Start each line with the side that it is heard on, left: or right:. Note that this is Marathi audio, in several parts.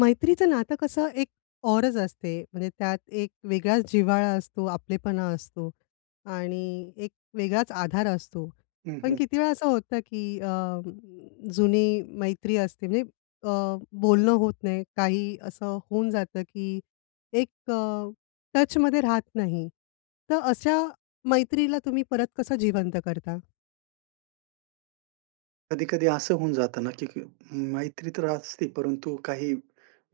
left: मैत्रीचं नातं कसं एक औरच असते म्हणजे त्यात एक वेगळाच जिव्हाळा असतो, आपलेपणा असतो आणि एक वेगळाच आधार असतो.
right: हं,
left: पण
right: हं.
left: किती वेळा असं होतं की अ, जुनी मैत्री असते नई अ, बोलणं होत नाही, काही असं होऊन जातं की एक अ, टचमध्ये राहत नाही. तर अशा मैत्रीला तुम्ही परत कसं जिवंत करता?
right: कधी-कधी असं होऊन जातं ना की क मैत्री तर असते परंतु काही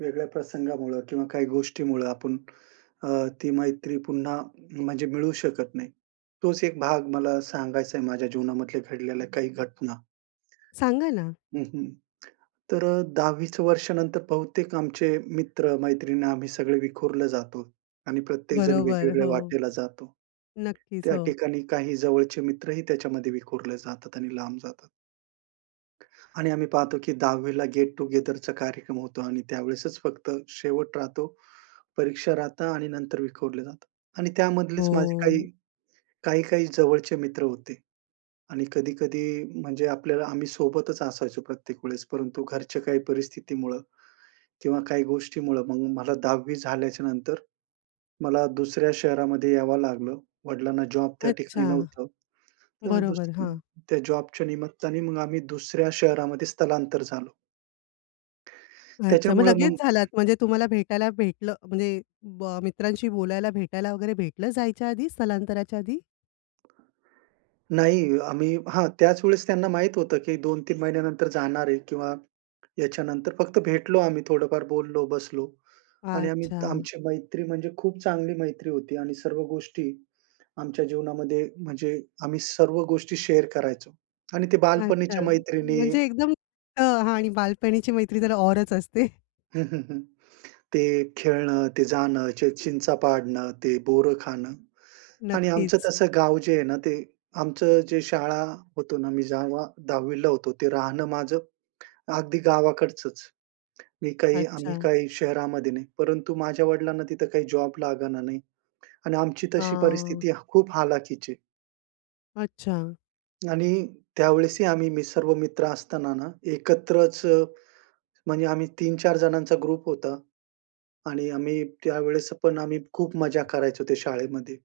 right: वेगळ्या प्रसंगामुळं किंवा काही गोष्टीमुळं आपण अ, ती मैत्री पुन्हा म्हणजे मिळू शकत नाही. तोच एक भाग मला सांगायच आहे माझ्या जीवनामधल्या घडलेल्या काही घटना.
left: सांगा ना.
right: हं, हं. तर अ, 10वी चं वर्षानंतर बहुतेक आमचे मित्र मैत्रिण आम्ही सगळे विखुरले जातो आणि प्रत्येकजण
left: बरोबर,
right: वेगवेगळ्या
left: हो.
right: वाटेला जातो,
left: नक्कीच
right: त्या
left: हो.
right: ठिकाणी काही जवळचे मित्रही त्याच्यामध्ये विखुरले जातात आणि लांब जातात. आणि आम्ही पाहतो की 10वी ला गेट टुगेदरचा कार्यक्रम होतो आणि त्यावेळेसच फक्त शेवट राहतो, परीक्षा राहतात आणि नंतर विखुरले जातं. आणि त्यामधलेच माझे काही,
left: हो.
right: काही-काही जवळचे मित्र होते आणि कधी-कधी म्हणजे आपल्याला आम्ही सोबतच असायचो प्रत्येक वेळेस, परंतु घरच्या काही परिस्थितीमुळं किंवा काही गोष्टीमुळं मग मला 10वी झाल्याच्यानंतर मला दुसऱ्या शहरामध्ये यावं लागलं, वडिलांना जॉब त्या ठिकाणी
left: अच्छा.
right: नव्हतं. तर
left: बरोबर. हां.
right: [unintelligible] त्या जॉबच्या निमित्ताने मग आम्ही दुसऱ्या शहरामध्ये स्थलांतर झालो.
left: अच्छा. मग
right: त्याच्यामुळं
left: लगेच
right: मग
left: झालात, म्हणजे तुम्हाला भेटायला भेटलं म्हणजे म मित्रांशी बोलायला भेटायला वगैरे भेटलं जायच्या आधी, स्थलांतराच्या आधी?
right: नाही आम्ही हां, त्याच वेळेस त्यांना माहीत होतं, की 2-3 महिन्यानंतर जाणार आहे किंवा याच्यानंतर फक्त भेटलो आम्ही थोडंफार बोललो, बसलो आणि आम्ही
left: अच्छा.
right: आमची मैत्री म्हणजे खूप चांगली मैत्री होती आणि सर्व गोष्टी आमच्या जीवनामध्ये म्हणजे आम्ही सर्व गोष्टी शेअर करायचो आणि ते
left: अच्छा,
right: बालपणीच्या मैत्रिणी
left: म्हणजे एकदम अ, हां आणि बालपणीची मैत्री जरा औरच असते.
right: हं, हं, हं. ते खेळणं, ते जाणं, ते चिंचा पाडणं, ते बोरं खाणं आणि आमचं
left: नक्कीच.
right: तसं गाव जे आहे ना, ते आमचं जे शाळा होतो ना, मी जेव्हा 10वीला होतो. ते राहणं माझं अगदी गावाकडचंच. मी काही आम्ही
left: अच्छा.
right: काही शहरामध्ये नाही. परंतु माझ्या वडिलांना तिथं काही जॉब लागला नाही आणि आमची तशी
left: आ.
right: परिस्थिती खूप ह हलाखीची.
left: अच्छा.
right: आणि त्यावेळेसही आम्ही, मी सर्व मित्र असताना ना एकत्रच म्हणजे आम्ही 3-4 जणांचा ग्रुप होता आणि आम्ही त्यावेळेस पण आम्ही खूप मजा करायचो त्या शाळेमध्ये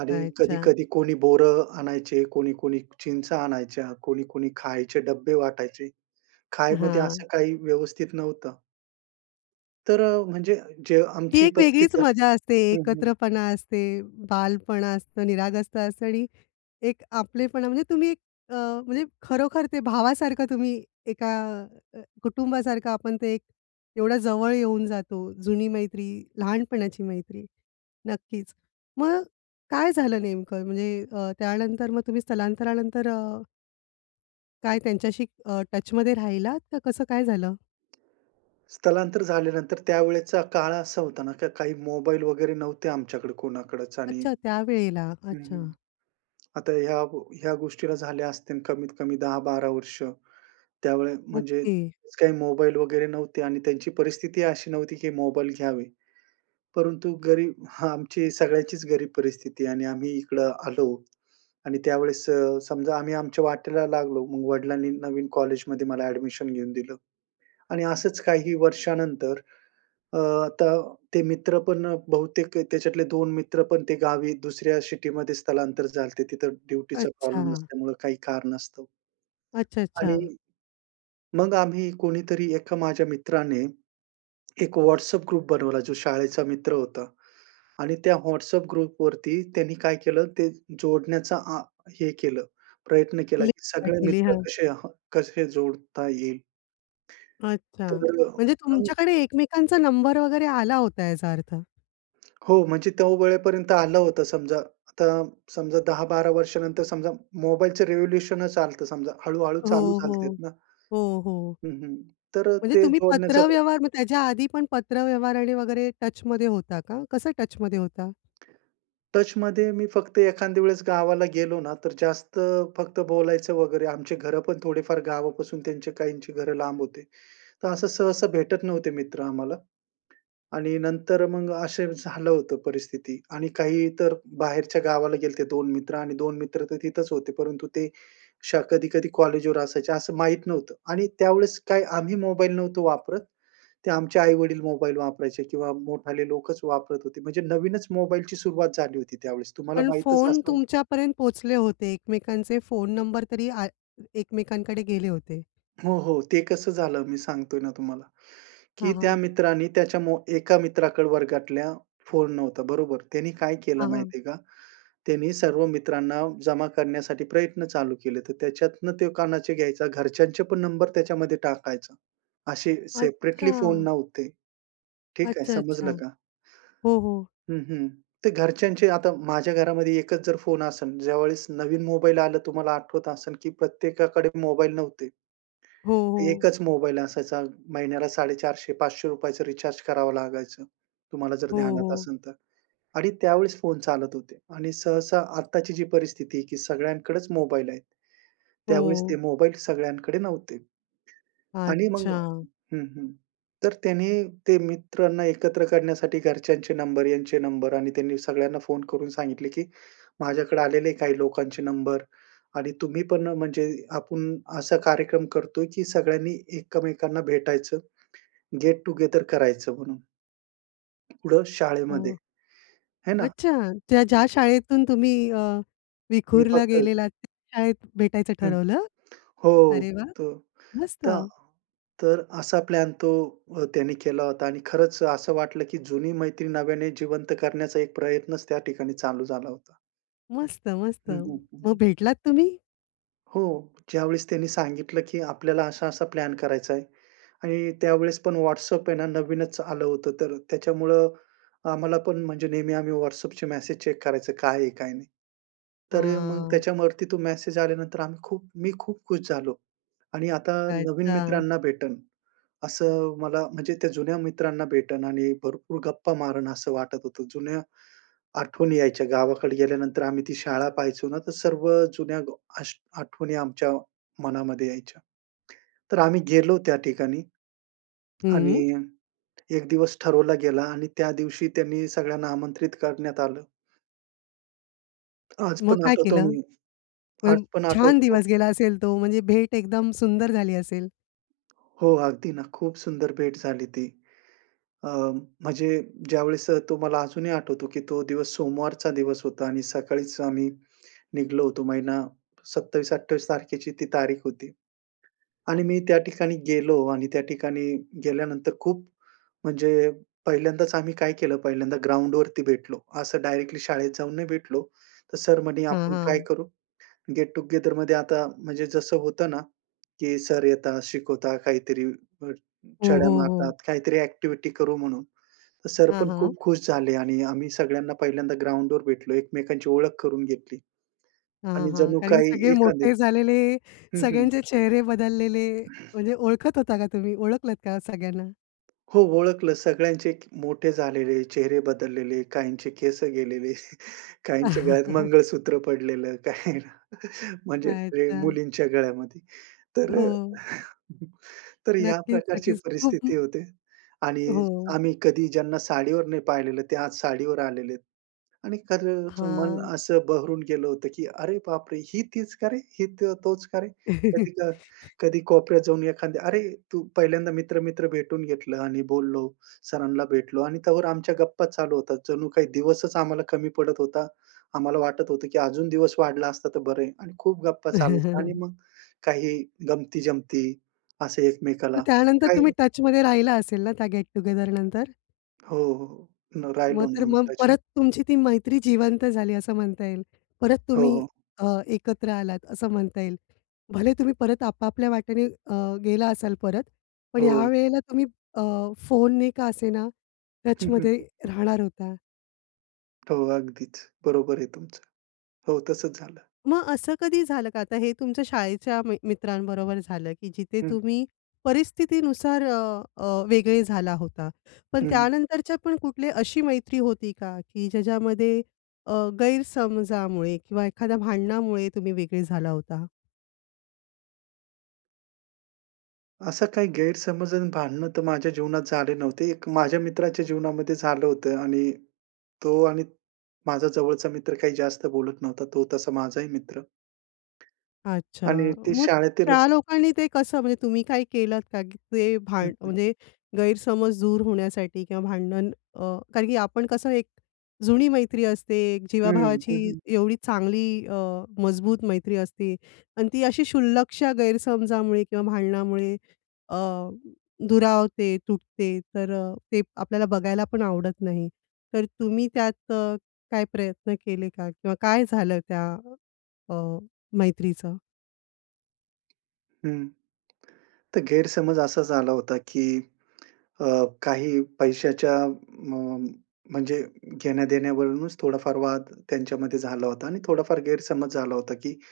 right: आणि
left: अच्छा.
right: कधी-कधी कोणी बोरं आणायचे, कोणी-कोणी चिंचा आणायच्या, कोणी-कोणी खायचे डब्बे वाटायचे. खाण्यामध्ये
left: हां.
right: असं काही व्यवस्थित नव्हतं. तर अ, म्हणजे जे
left: ती
right: आमची
left: एक वेगळीच
right: परिस्थिती
left: मजा असते,
right: आहे हं, हं.
left: एकत्रपणा असते, बालपणा असतं, निरागसता असतं आणि एक आपलेपणा. म्हणजे तुम्ही अ, म्हणजे खरोखर ते भावासारखं तुम्ही एका अ, कुटुंबासारखं आपण ते एक एवढा जवळ येऊन जातो, जुनी मैत्री, लहानपणाची मैत्री, नक्कीच. मग काय झालं नेमकं? म्हणजे अ, त्यानंतर मग तुम्ही स्थलांतरानंतर अ काय त्यांच्याशी अ, टचमध्ये राहिलात का कसं काय झालं?
right: स्थलांतर झाल्यानंतर त्यावेळेचा काळ असा होता ना, की काही मोबाईल वगैरे नव्हते आमच्याकडे कोणाकडच आणि
left: अच्छा त्यावेळेला?
right: हं, हं,
left: अच्छा.
right: आता ह्या, ह्या गोष्टीला झाल्या असतील कमीतकमी 10-12 वर्ष. त्यावेळी म्हणजे
left: ओके.
right: काही मोबाईल वगैरे नव्हते आणि त्यांची परिस्थिती अशी नव्हती की मोबाईल घ्यावे. परंतु गरीब हां, आमची सगळ्याचीच गरीब परिस्थिती आहे आणि आम्ही इकडं आलो आणि त्यावेळेस समजा आम्ही आमच्या वाटेला लागलो. मग वडिलांनी नवीन कॉलेजमध्ये मला एडमिशन घेऊन दिलं आणि असंच काही वर्षानंतर, अ, आता ते मित्र पण बहुतेक त्याच्यातले 2 मित्र पण ते गावी दुसऱ्या सिटीमध्ये स्थलांतर झालते तिथं ड्युटीचा प्रॉब्लेम
left: अच्छा.
right: असल्यामुळं काही कारणास्तव.
left: अच्छा,
right: आणि
left: अच्छा.
right: मग आम्ही कोणीतरी एका माझ्या मित्राने एक व्हॉट्सॲप ग्रुप बनवला जो शाळेचा मित्र होता आणि त्या व्हॉट्सॲप ग्रुपवरती त्यांनी काय केलं, ते जोडण्याचा अ हे केलं, प्रयत्न केला
left: लिंक
right: की सगळे
left: पाठवली,
right: मित्र
left: हां.
right: कसे ह, कसे जोडता येईल.
left: अच्छा,
right: तर,
left: म्हणजे
right: हं.
left: तुमच्याकडे एकमेकांचा नंबर वगैरे आला होता याचा अर्थ?
right: हो, म्हणजे त्या वेळेपर्यंत आलं होतं समजा. आता समजा 10-12 वर्षानंतर समजा मोबाईलचं रेवोल्युशनचं आलतं समजा, हळू-हळू चालू
left: हो,
right: झालते
left: हो.
right: ना.
left: हो, हो.
right: हं, हं. तर
left: म्हणजे
right: ते
left: तुम्ही
right: जोडण्याचा,
left: पत्रव्यवहार म्हणजे त्याच्या आधी पण पत्रव्यवहार आणि वगैरे टचमध्ये होता का? कसं टचमध्ये होता?
right: टचमध्ये मी फक्त एखाद्या वेळेस गावाला गेलो ना, तर जास्त अ, फक्त बोलायचं वगैरे. आमची घरं पण थोडेफार गावापासून त्यांचे काहींची घरं लांब होते. तर असं सहसा भेटत नव्हते मित्र आम्हाला. आणि नंतर मग असं झालं होतं परिस्थिती. आणि काही तर बाहेरच्या गावाला गेले होते, 2 मित्र आणि 2 मित्र तर तिथंच होते, परंतु ते श कधी-कधी कॉलेजवर असायचे असं माहीत नव्हतं. आणि त्यावेळेस काय आम्ही मोबाईल नव्हतो वापरत. ते आमचे आई-वडील मोबाईल वापरायचे किंवा मोठाले लोकचं वापरत होते म्हणजे नवीनचं मोबाईलची सुरुवात झाली होती त्यावेळेस. तुम्हाला
left: पण
right: माहीतचं
left: फोन
right: असेल.
left: तुमच्यापर्यंत पोहोचले होते. एकमेकांचे फोन नंबर तरी आ एकमेकांकडे गेले होते.
right: हो, हो. ते कसं झालं, मी सांगतोय ना तुम्हाला की
left: हां,
right: त्या
left: हां.
right: मित्राने त्याच्या मो एका मित्राकडे वर्गातल्या फोन नव्हता बरोबर. त्यांनी काय केलं
left: हां, हां.
right: माहिती आहे का, त्यांनी सर्व मित्रांना जमा करण्यासाठी प्रयत्न चालू केले. तर त्याच्यातनं ते कोणाचे घ्यायचा, घरच्यांचे पण नंबर त्याच्यामध्ये टाकायचा असे सेपरेटली फोन
left: अच्छा!
right: नव्हते. ठीक आहे
left: अच्छा, अच्छा.
right: समजलं का?
left: हो, हो.
right: हं, हं. ते घरच्यांचे आता माझ्या घरामध्ये एकचं जर फोन असेन, ज्यावेळेस नवीन मोबाईल आला, तुम्हाला आठवत असेन की प्रत्येकाकडे मोबाईल नव्हते
left: हो, हो.
right: 1चं मोबाईल असायचा. महिन्याला ₹450-500चं रिचार्ज करावं लागायचं. तुम्हाला जर
left: हो,
right: ध्यानात
left: हो.
right: असेल तर, आणि त्यावेळेस फोन चालत होते. आणि सहसा आत्ताची जी परिस्थिती की सगळ्यांकडेचं मोबाईल आहेत. त्यावेळेस ते
left: हो.
right: मोबाईल सगळ्यांकडे नव्हते. आणि मग
left: अच्छा.
right: हं, हं. तर त्यांनी ते मित्रांना एकत्र करण्यासाठी घरच्यांचे नंबर, यांचे नंबर आणि त्यांनी सगळ्यांना फोन करून सांगितले की माझ्याकडे आलेले काही लोकांचे नंबर, आणि तुम्ही पण ना म्हणजे आपण असा कार्यक्रम करतोय की सगळ्यांनी एकमेकांना भेटायचं गेट टु गेदर करायचं म्हणून. कुठे? शाळेमध्ये.
left: हां.
right: आहे ना?
left: अच्छा. त्या ज्या शाळेतून तुम्ही अ,
right: मी
left: विखुरला
right: फक्त
left: गेलेलातं, त्या शाळेत भेटायचं
right: हं.
left: ठरवलं.
right: हो.
left: अरे वाह!
right: त
left: मस्त!
right: त तर असा प्लॅन तो अ, त्यांनी केला होता आणि खरचं असं वाटलं की जुनी मैत्रीण नव्याने जिवंत करण्याचा, एक प्रयत्नच त्या ठिकाणी चालू झाला होता.
left: मस्त, मस्त.
right: हं, हं, हं,
left: मग
right: हं.
left: भेटलात तुम्ही?
right: हो, ज्यावेळेस त्यांनी सांगितलं की आपल्याला असा-असा प्लॅन करायचा आहे आणि त्यावेळेस पण व्हॉट्सॲप आहे ना, नवीनच आलं होतं, तर त्याच्यामुळं आम्हाला पण, म्हणजे नेहमी आम्ही व्हॉट्सॲपचे मेसेज चेक करायचो, काय आहे? काय नाही? तर मग
left: आह!
right: त्याच्यावरती तो मेसेज आल्यानंतर आम्ही खूप मी खूप खुश झालो आणि आता नवीन
left: अच्छा.
right: मित्रांना भेटेन. असं मला म्हणजे त्या जुन्या मित्रांना भेटेन आणि भरपूर गप्पा मारेल असं वाटत होतं. जुन्या आठवणी यायच्या. गावाकडे गेल्यानंतर आम्ही ती शाळा पाहायचो ना, तर सर्व जुन्या गो अश आठवणी आमच्या मनामध्ये यायच्या. तर आम्ही गेलो त्या ठिकाणी,
left: हं.
right: आणि 1 दिवस ठरवला गेला आणि त्या दिवशी त्यांनी सगळ्यांना आमंत्रित करण्यात आलं. आज
left: मग
right: पण
left: काय
right: आठवतो
left: केलं?
right: मी, आज
left: पण
right: पण
left: छान
right: आठवतो.
left: दिवस गेला असेल तो, म्हणजे भेट एकदम सुंदर झाली असेल.
right: हो, अगदी ना, खूप सुंदर भेट झाली ती. अ, म्हणजे ज्यावेळेस, तो मला अजून ही आठवतो की तो दिवस, सोमवारचा दिवस होता आणि सकाळीच आम्ही निघालो होतो. महिना 27-28 तारखेची ती तारीख होती आणि मी त्या ठिकाणी गेलो आणि त्या ठिकाणी गेल्यानंतर, खूप म्हणजे पहिल्यांदाच आम्ही काय केलं? पहिल्यांदा ग्राउंडवरती भेटलो. असं डायरेक्टली शाळेत जाऊन नाही भेटलो. तर सर म्हणे,
left: हां,
right: "आपण काय
left: हां.
right: करू?" गेट टू गेदरमध्ये आता, म्हणजे जसं होतं ना, की सर येतात, शिकवतात काहीतरी, [unintelligible]
left: हो,
right: छड्या
left: हो, हो.
right: मारतात, काहीतरी ॲक्टिविटी करू म्हणून. तर सर
left: हां,
right: पण खूप
left: हां.
right: खुश झाले आणि आम्ही सगळ्यांना पहिल्यांदा ग्राउंडवर भेटलो, एकमेकांची ओळख करून घेतली
left: हां, हां,
right: आणि
left: हां,
right: जणू
left: कारण की
right: काही
left: सगळे मोठे
right: एखादे
left: झालेले,
right: हं, हं.
left: सगळ्यांचे चेहरे बदललेले, म्हणजे ओळखत होता का तुम्ही, ओळखलात का सगळ्यांना?
right: हो, ओळखलं सगळ्यांचे मोठे झालेले, चेहरे बदललेले, काहींचे केस गेलेले. काहींच्या गळ्यात मंगळसूत्र पडलेलं, काही म्हणजे प्रे
left: अच्छा.
right: मुलींच्या गळ्यामध्ये. तर अ,
left: हो.
right: तर या
left: नक्कीच,
right: प्रकारची
left: नक्कीच. खूप
right: परिस्थिती होते आणि
left: हो.
right: आम्ही कधी ज्यांना साडीवर नाही पाहिलेलं ते आज साडीवर आलेलेत. आणि, खरंच मन
left: हां.
right: असं बहरून गेलं होतं, की "अरे बापरे! ही तीच का रे? ही तो, तोच का रे?" कधी क कधी कोपऱ्यात जाऊन एखाद्या "अरे तू!" पहिल्यांदा मित्र-मित्र भेटून घेतलं आणि बोललो. सरांना भेटलो आणि तोवर आमच्या गप्पा चालू होता. जणू काही दिवसच आम्हाला कमी पडत होता, आम्हाला वाटत होतं की अजून दिवस वाढला असता तर बरंय आणि खूप गप्पा चालायच्या आणि मग काही गमती-जमती असे
left: मग
right: एकमेकाला.
left: त्यानंतर
right: काही
left: तुम्ही टचमध्ये राहिला असेल ना त्या गेट-टुगेदरनंतर?
right: हो, हो. राहिलो
left: मग
right: ना,
left: तर
right: आम्ही
left: मग
right: टचमध्ये.
left: परत, तुमची ती मैत्री जिवंत झाली असं म्हणता येईल? परत
right: हो,
left: तुम्ही
right: हो.
left: अ, एकत्र आलात असं म्हणता येईल. भले तुम्ही परत आपापल्या वाटेने अ, गेला असाल परत. पण
right: हो.
left: ह्यावेळेला तुम्ही अ, फोन ने का असेना
right: हं, हं,
left: टचमध्ये
right: हं, हं.
left: राहणार होता.
right: हो, अगदीच. बरोबर आहे तुमचं. हो, तसंच झालं.
left: मग असं कधी झालं का? आता हे तुमच्या शाळेच्या मि मित्रांबरोबर झालं की जिथे
right: हं.
left: तुम्ही परिस्थितीनुसार अ, अ, वेगळे झाला होता. पण
right: हं, हं.
left: त्यानंतरच्या पण कुठली अशी मैत्री होती का की ज्याच्यामध्ये अ, गैरसमजामुळे किंवा एखाद्या भांडणामुळे तुम्ही वेगळे झाला होता?
right: असं काही गैरसमज आणि भांडणं तर माझ्या जीवनात झाले नव्हते. एक माझ्या मित्राच्या जीवनामध्ये झालं होतं आणि तो आणि माझा जवळचा मित्र काही जास्त बोलत नव्हता, तो तसा माझा ही मित्र आणि
left: अच्छा.
right: ते
left: मग
right: शाळेतीलच
left: त्या लोकांनी ते कसं? म्हणजे तुम्ही काय केलत का? की ते
right: हं,
left: भांडण,
right: हं.
left: म्हणजे गैरसमज दूर होण्यासाठी किंवा भांडण अ, कारण की आपण कसं एक जुनी मैत्री असते,
right: हम्म. हं,
left: जीवाभावाची,
right: हं.
left: एवढी चांगली अ, मजबूत मैत्री असते आणि ती अशी शुल्लकशा गैरसमजामुळे किंवा भांडणामुळे अ, दुरावते, तुटते. तर अ, ते आपल्याला बघायला पण आवडत नाही, तर तुम्ही त्यात काय प्रयत्न केले का किंवा काय झालं त्या अ, मैत्रीचं?
right: हं, तर गैरसमज असा झाला होता की अ, काही पैशाच्या म म्हणजे घेण्या-देण्यावरूनच थोडाफार वाद त्यांच्यामध्ये झाला होता आणि थोडाफार गैरसमज झाला होता की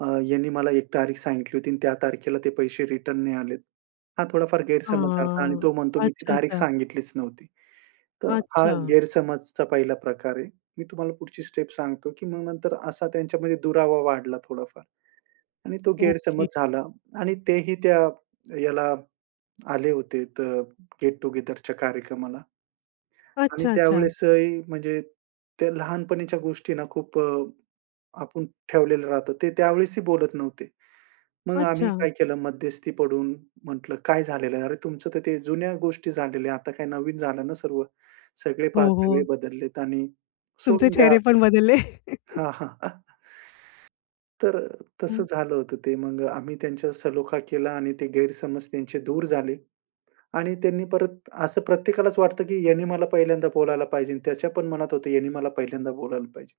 right: अ, "यांनी मला एक तारीख सांगितली होती आणि त्या तारखेला ते पैसे रिटर्न नाही आलेत." हा थोडाफार गैरसमज झाला आणि
left: हां,
right: तो म्हणतो, "मी ती
left: अच्छा,
right: तारीख
left: अच्छा.
right: सांगितलीच नव्हती". तर हा
left: अच्छा.
right: गैरसमजचा पहिला प्रकार आहे. मी तुम्हाला पुढची स्टेप सांगतो की मग नंतर असा त्यांच्यामध्ये दुरावा वाढला, थोडाफार आणि तो गैरसमज
left: ओके.
right: झाला आणि ते ही त्या ह्याला आले होते, तर अ, गेट टु गेदरच्या कार्यक्रमाला आणि
left: अच्छा, अच्छा.
right: त्यावेळेस ही, म्हणजे त्या लहानपणीच्या गोष्टींना खूप अ, आपण ठेवलेलं राहतं, ते त्यावेळेस ही बोलत नव्हते. मग आम्ही
left: अच्छा.
right: काय केलं? मध्यस्थी पडून म्हटलं, "काय झालेलं आहे अरे? तुमचं तर ते जुन्या गोष्टी झालेल्या आहेत, आता काय नवीन झालं ना सर्वं. सगळे
left: हो,
right: पहा, सगळे
left: हो.
right: बदललेत आणि
left: तुमचे
right: सोडून द्या
left: चेहरे
right: आता."
left: पण बदलले.
right: हां, हां, तर अ, तसं
left: हं.
right: झालं होतं ते. मग आम्ही त्यांच्या सलोखा केला आणि ते गैरसमज त्यांचे दूर झाले आणि त्यांनी परत असं प्रत्येकालाच वाटतं की यांनी मला पहिल्यांदा बोलायला पाहिजेन आणि त्याच्या पण मनात होतं यांनी मला पहिल्यांदा बोलायला पाहिजे.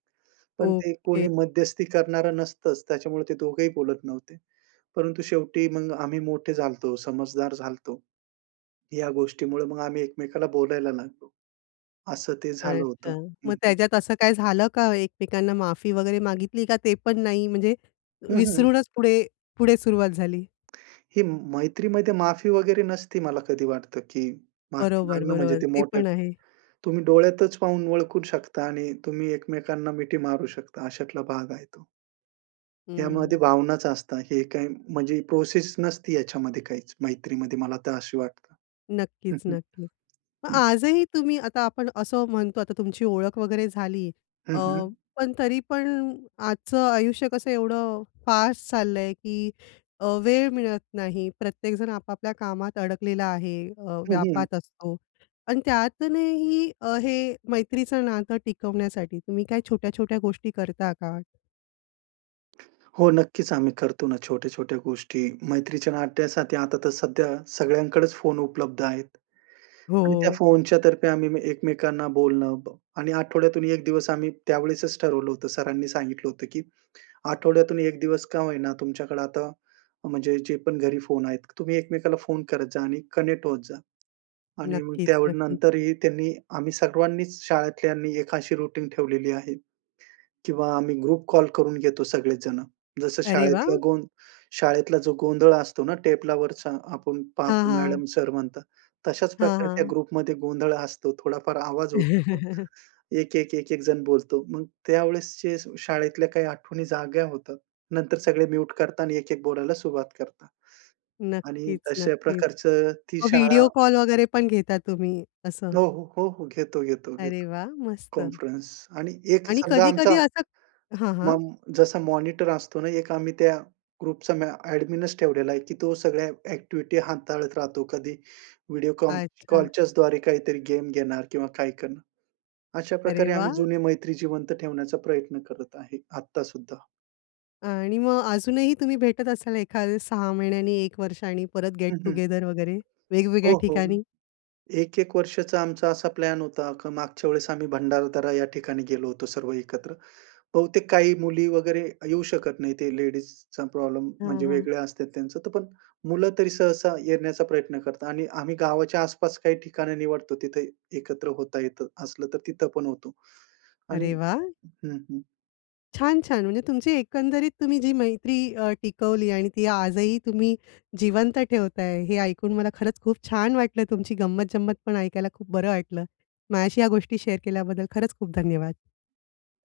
right: पण ते
left: ओके.
right: कोणी मध्यस्थी करणारं नसतंच, त्याच्यामुळे ते दोघं ही बोलत नव्हते. परंतु शेवटी मग आम्ही मोठे झालो होतो, समजदार झालो होतो. ह्या गोष्टीमुळे मग आम्ही एकमेकाला बोलायला लागलो. असं ते झालं होतं.
left: अच्छा,
right: हं,
left: मग
right: हं.
left: त्याच्यात असं काय झालं का? एकमेकांना माफी वगैरे मागितली का ते पण नाही? म्हणजे
right: हं, हं.
left: विसरूनच पुढे, पुढे सुरुवात झाली?
right: ही मैत्रीमध्ये माफी वगैरे नसती, मला कधी वाटतं की माफी
left: बरोबर,
right: मागणं, म्हणजे
left: बरोबर.
right: ते
left: ते
right: मोठं,
left: पण आहे.
right: तुम्ही डोळ्यातच पाहून ओळखू शकता आणि तुम्ही एकमेकांना मिठी मारू शकता. अशातला भाग आहे तो. यामध्ये
left: हं.
right: भावनाच असतं, हे काही म्हणजे प्रोसेस नसती ह्याच्यामध्ये काहीच मैत्रीमध्ये, मला तर अशी वाटतं.
left: नक्कीच,
right: हं, हं.
left: नक्की.
right: हं.
left: आजही तुम्ही आता आपण असं म्हणतो, आता तुमची ओळख वगैरे झाली
right: हं,
left: अ,
right: हं.
left: पण तरी पण आजचं आयुष्य कसं एवढं फास्ट चाललंय की अ, वेळ मिळत नाही. प्रत्येकजण आपापल्या कामात अडकलेला आहे अ,
right: हं, हं.
left: व्यापात असतो त्यातनंही हे मैत्रीचं नातं टिकवण्यासाठी तुम्ही काय छोट्या-छोट्या गोष्टी करता का?
right: हो, नक्कीच. आम्ही करतो ना, छोट्या-छोट्या गोष्टी मैत्रीच्या नात्यासाठी आता तर सध्या सगळ्यांकडेच फोन उपलब्ध आहेत आणि त्या
left: हो.
right: फोनच्या तर्फे आम्ही एकमेकांना बोलणं ब आणि आठवड्यातून 1 आम्ही त्यावेळेसच ठरवलं होतं, सरांनी सांगितलं होतं की आठवड्यातून 1 दिवस का होईना, तुमच्याकडे आता म्हणजे जे पण घरी फोन आहेत, तुम्ही एकमेकाला फोन करत जा आणि कनेक्ट होत जा. आणि मग
left: नक्कीच,
right: त्यावेळी
left: नक्कीच.
right: नंतरही त्यांनी आम्ही सर्वांनीच शाळेतल्यांनी एक अशी रुटीन ठेवलेली आहे, किंवा आम्ही ग्रुप कॉल करून घेतो, सगळेच जणं. जसं
left: अरे
right: शाळेतला
left: वाह!
right: गों शाळेतला जो गोंधळ असतो ना, टेबलावरचा आपण
left: हां,
right: पाहतो,
left: हां.
right: मॅडम, सर म्हणतात, तशाच
left: हां,
right: प्रकारे त्या
left: हां.
right: ग्रुपमध्ये गोंधळ असतो, थोडाफार आवाज होतो. 1-1-1-1 जण बोलतो. मग त्यावेळेस जे शाळेतल्या काही आठवणी जाग्या होतात, नंतर सगळे म्युट करतात आणि 1-1 बोलायला सुरुवात करतात आणि
left: नक्कीच,
right: तशा
left: नक्कीच.
right: प्रकारचं ती
left: मग
right: शाळा
left: व्हिडिओ कॉल वगैरे पण घेता तुम्ही, असं?
right: हो, हो. हो, हो. घेतो, घेतो,
left: अरे
right: घेतो,
left: वाह! मस्त.
right: कॉन्फरन्स आणि एक
left: आणि
right: समजा,
left: कधी-कधी
right: आमचा
left: असं हां, हां.
right: मम जसा मॉनिटर असतो ना, एक आम्ही त्या ग्रुपचा म्या ॲडमिनचं ठेवलेला आहे की तो सगळ्या ॲक्टिव्हिटी हाताळत राहतो. कधी व्हिडिओ कॉल
left: अच्छा.
right: कॉलच्या द्वारे काहीतरी गेम घेणार किंवा काय करनार.
left: अरे
right: अशाप्रकारे आम्ही
left: वाह!
right: जुने मैत्री जिवंत ठेवण्याचा प्रयत्न करत आहे, आत्ता सुद्धा.
left: आणि मग अजूनही तुम्ही भेटत असाल, एखाद्या 6 महिन्यांनी, 1 वर्ष आणि परत गेट
right: हं,
left: टु
right: हं,
left: गेदर वगैरे, वेगवेगळ्या
right: हो, हो.
left: ठिकाणी?
right: 1-1 वर्षाचा आमचा असा प्लॅन होता का मागच्या वेळेस आम्ही भंडारदरा या ठिकाणी गेलो होतो, सर्व एकत्र. बहुतेक काही मुली वगैरे येऊ शकत नाहीत ते लेडीजचा प्रॉब्लेम,
left: हां,
right: म्हणजे
left: हां.
right: वेगळे असतात त्यांचं. तर पण मुलं तरी सहसा येण्याचा प्रयत्न करतात आणि आम्ही गावाच्या आस-पास काही ठिकाणं निवडतो. तिथं एकत्र होता येतं असलं तर, तिथं पण होतो. आणि
left: अरे वाह!
right: हं, हं.
left: छान! छान! म्हणजे तुमची एकंदरीत, तुम्ही जी मैत्री अ, टिकवली आणि ती आजही तुम्ही जिवंत ठेवताय, हे ऐकून मला खरंच खूप छान वाटलं, तुमची गंमत-जंमत पण ऐकायला खूप बरं वाटलं. माझ्याशी या गोष्टी शेअर केल्याबद्दल, खरंच खूप धन्यवाद.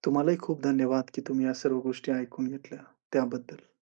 right: तुम्हालाही खूप धन्यवाद की तुम्ही या सर्व गोष्टी ऐकून घेतल्या, त्याबद्दल.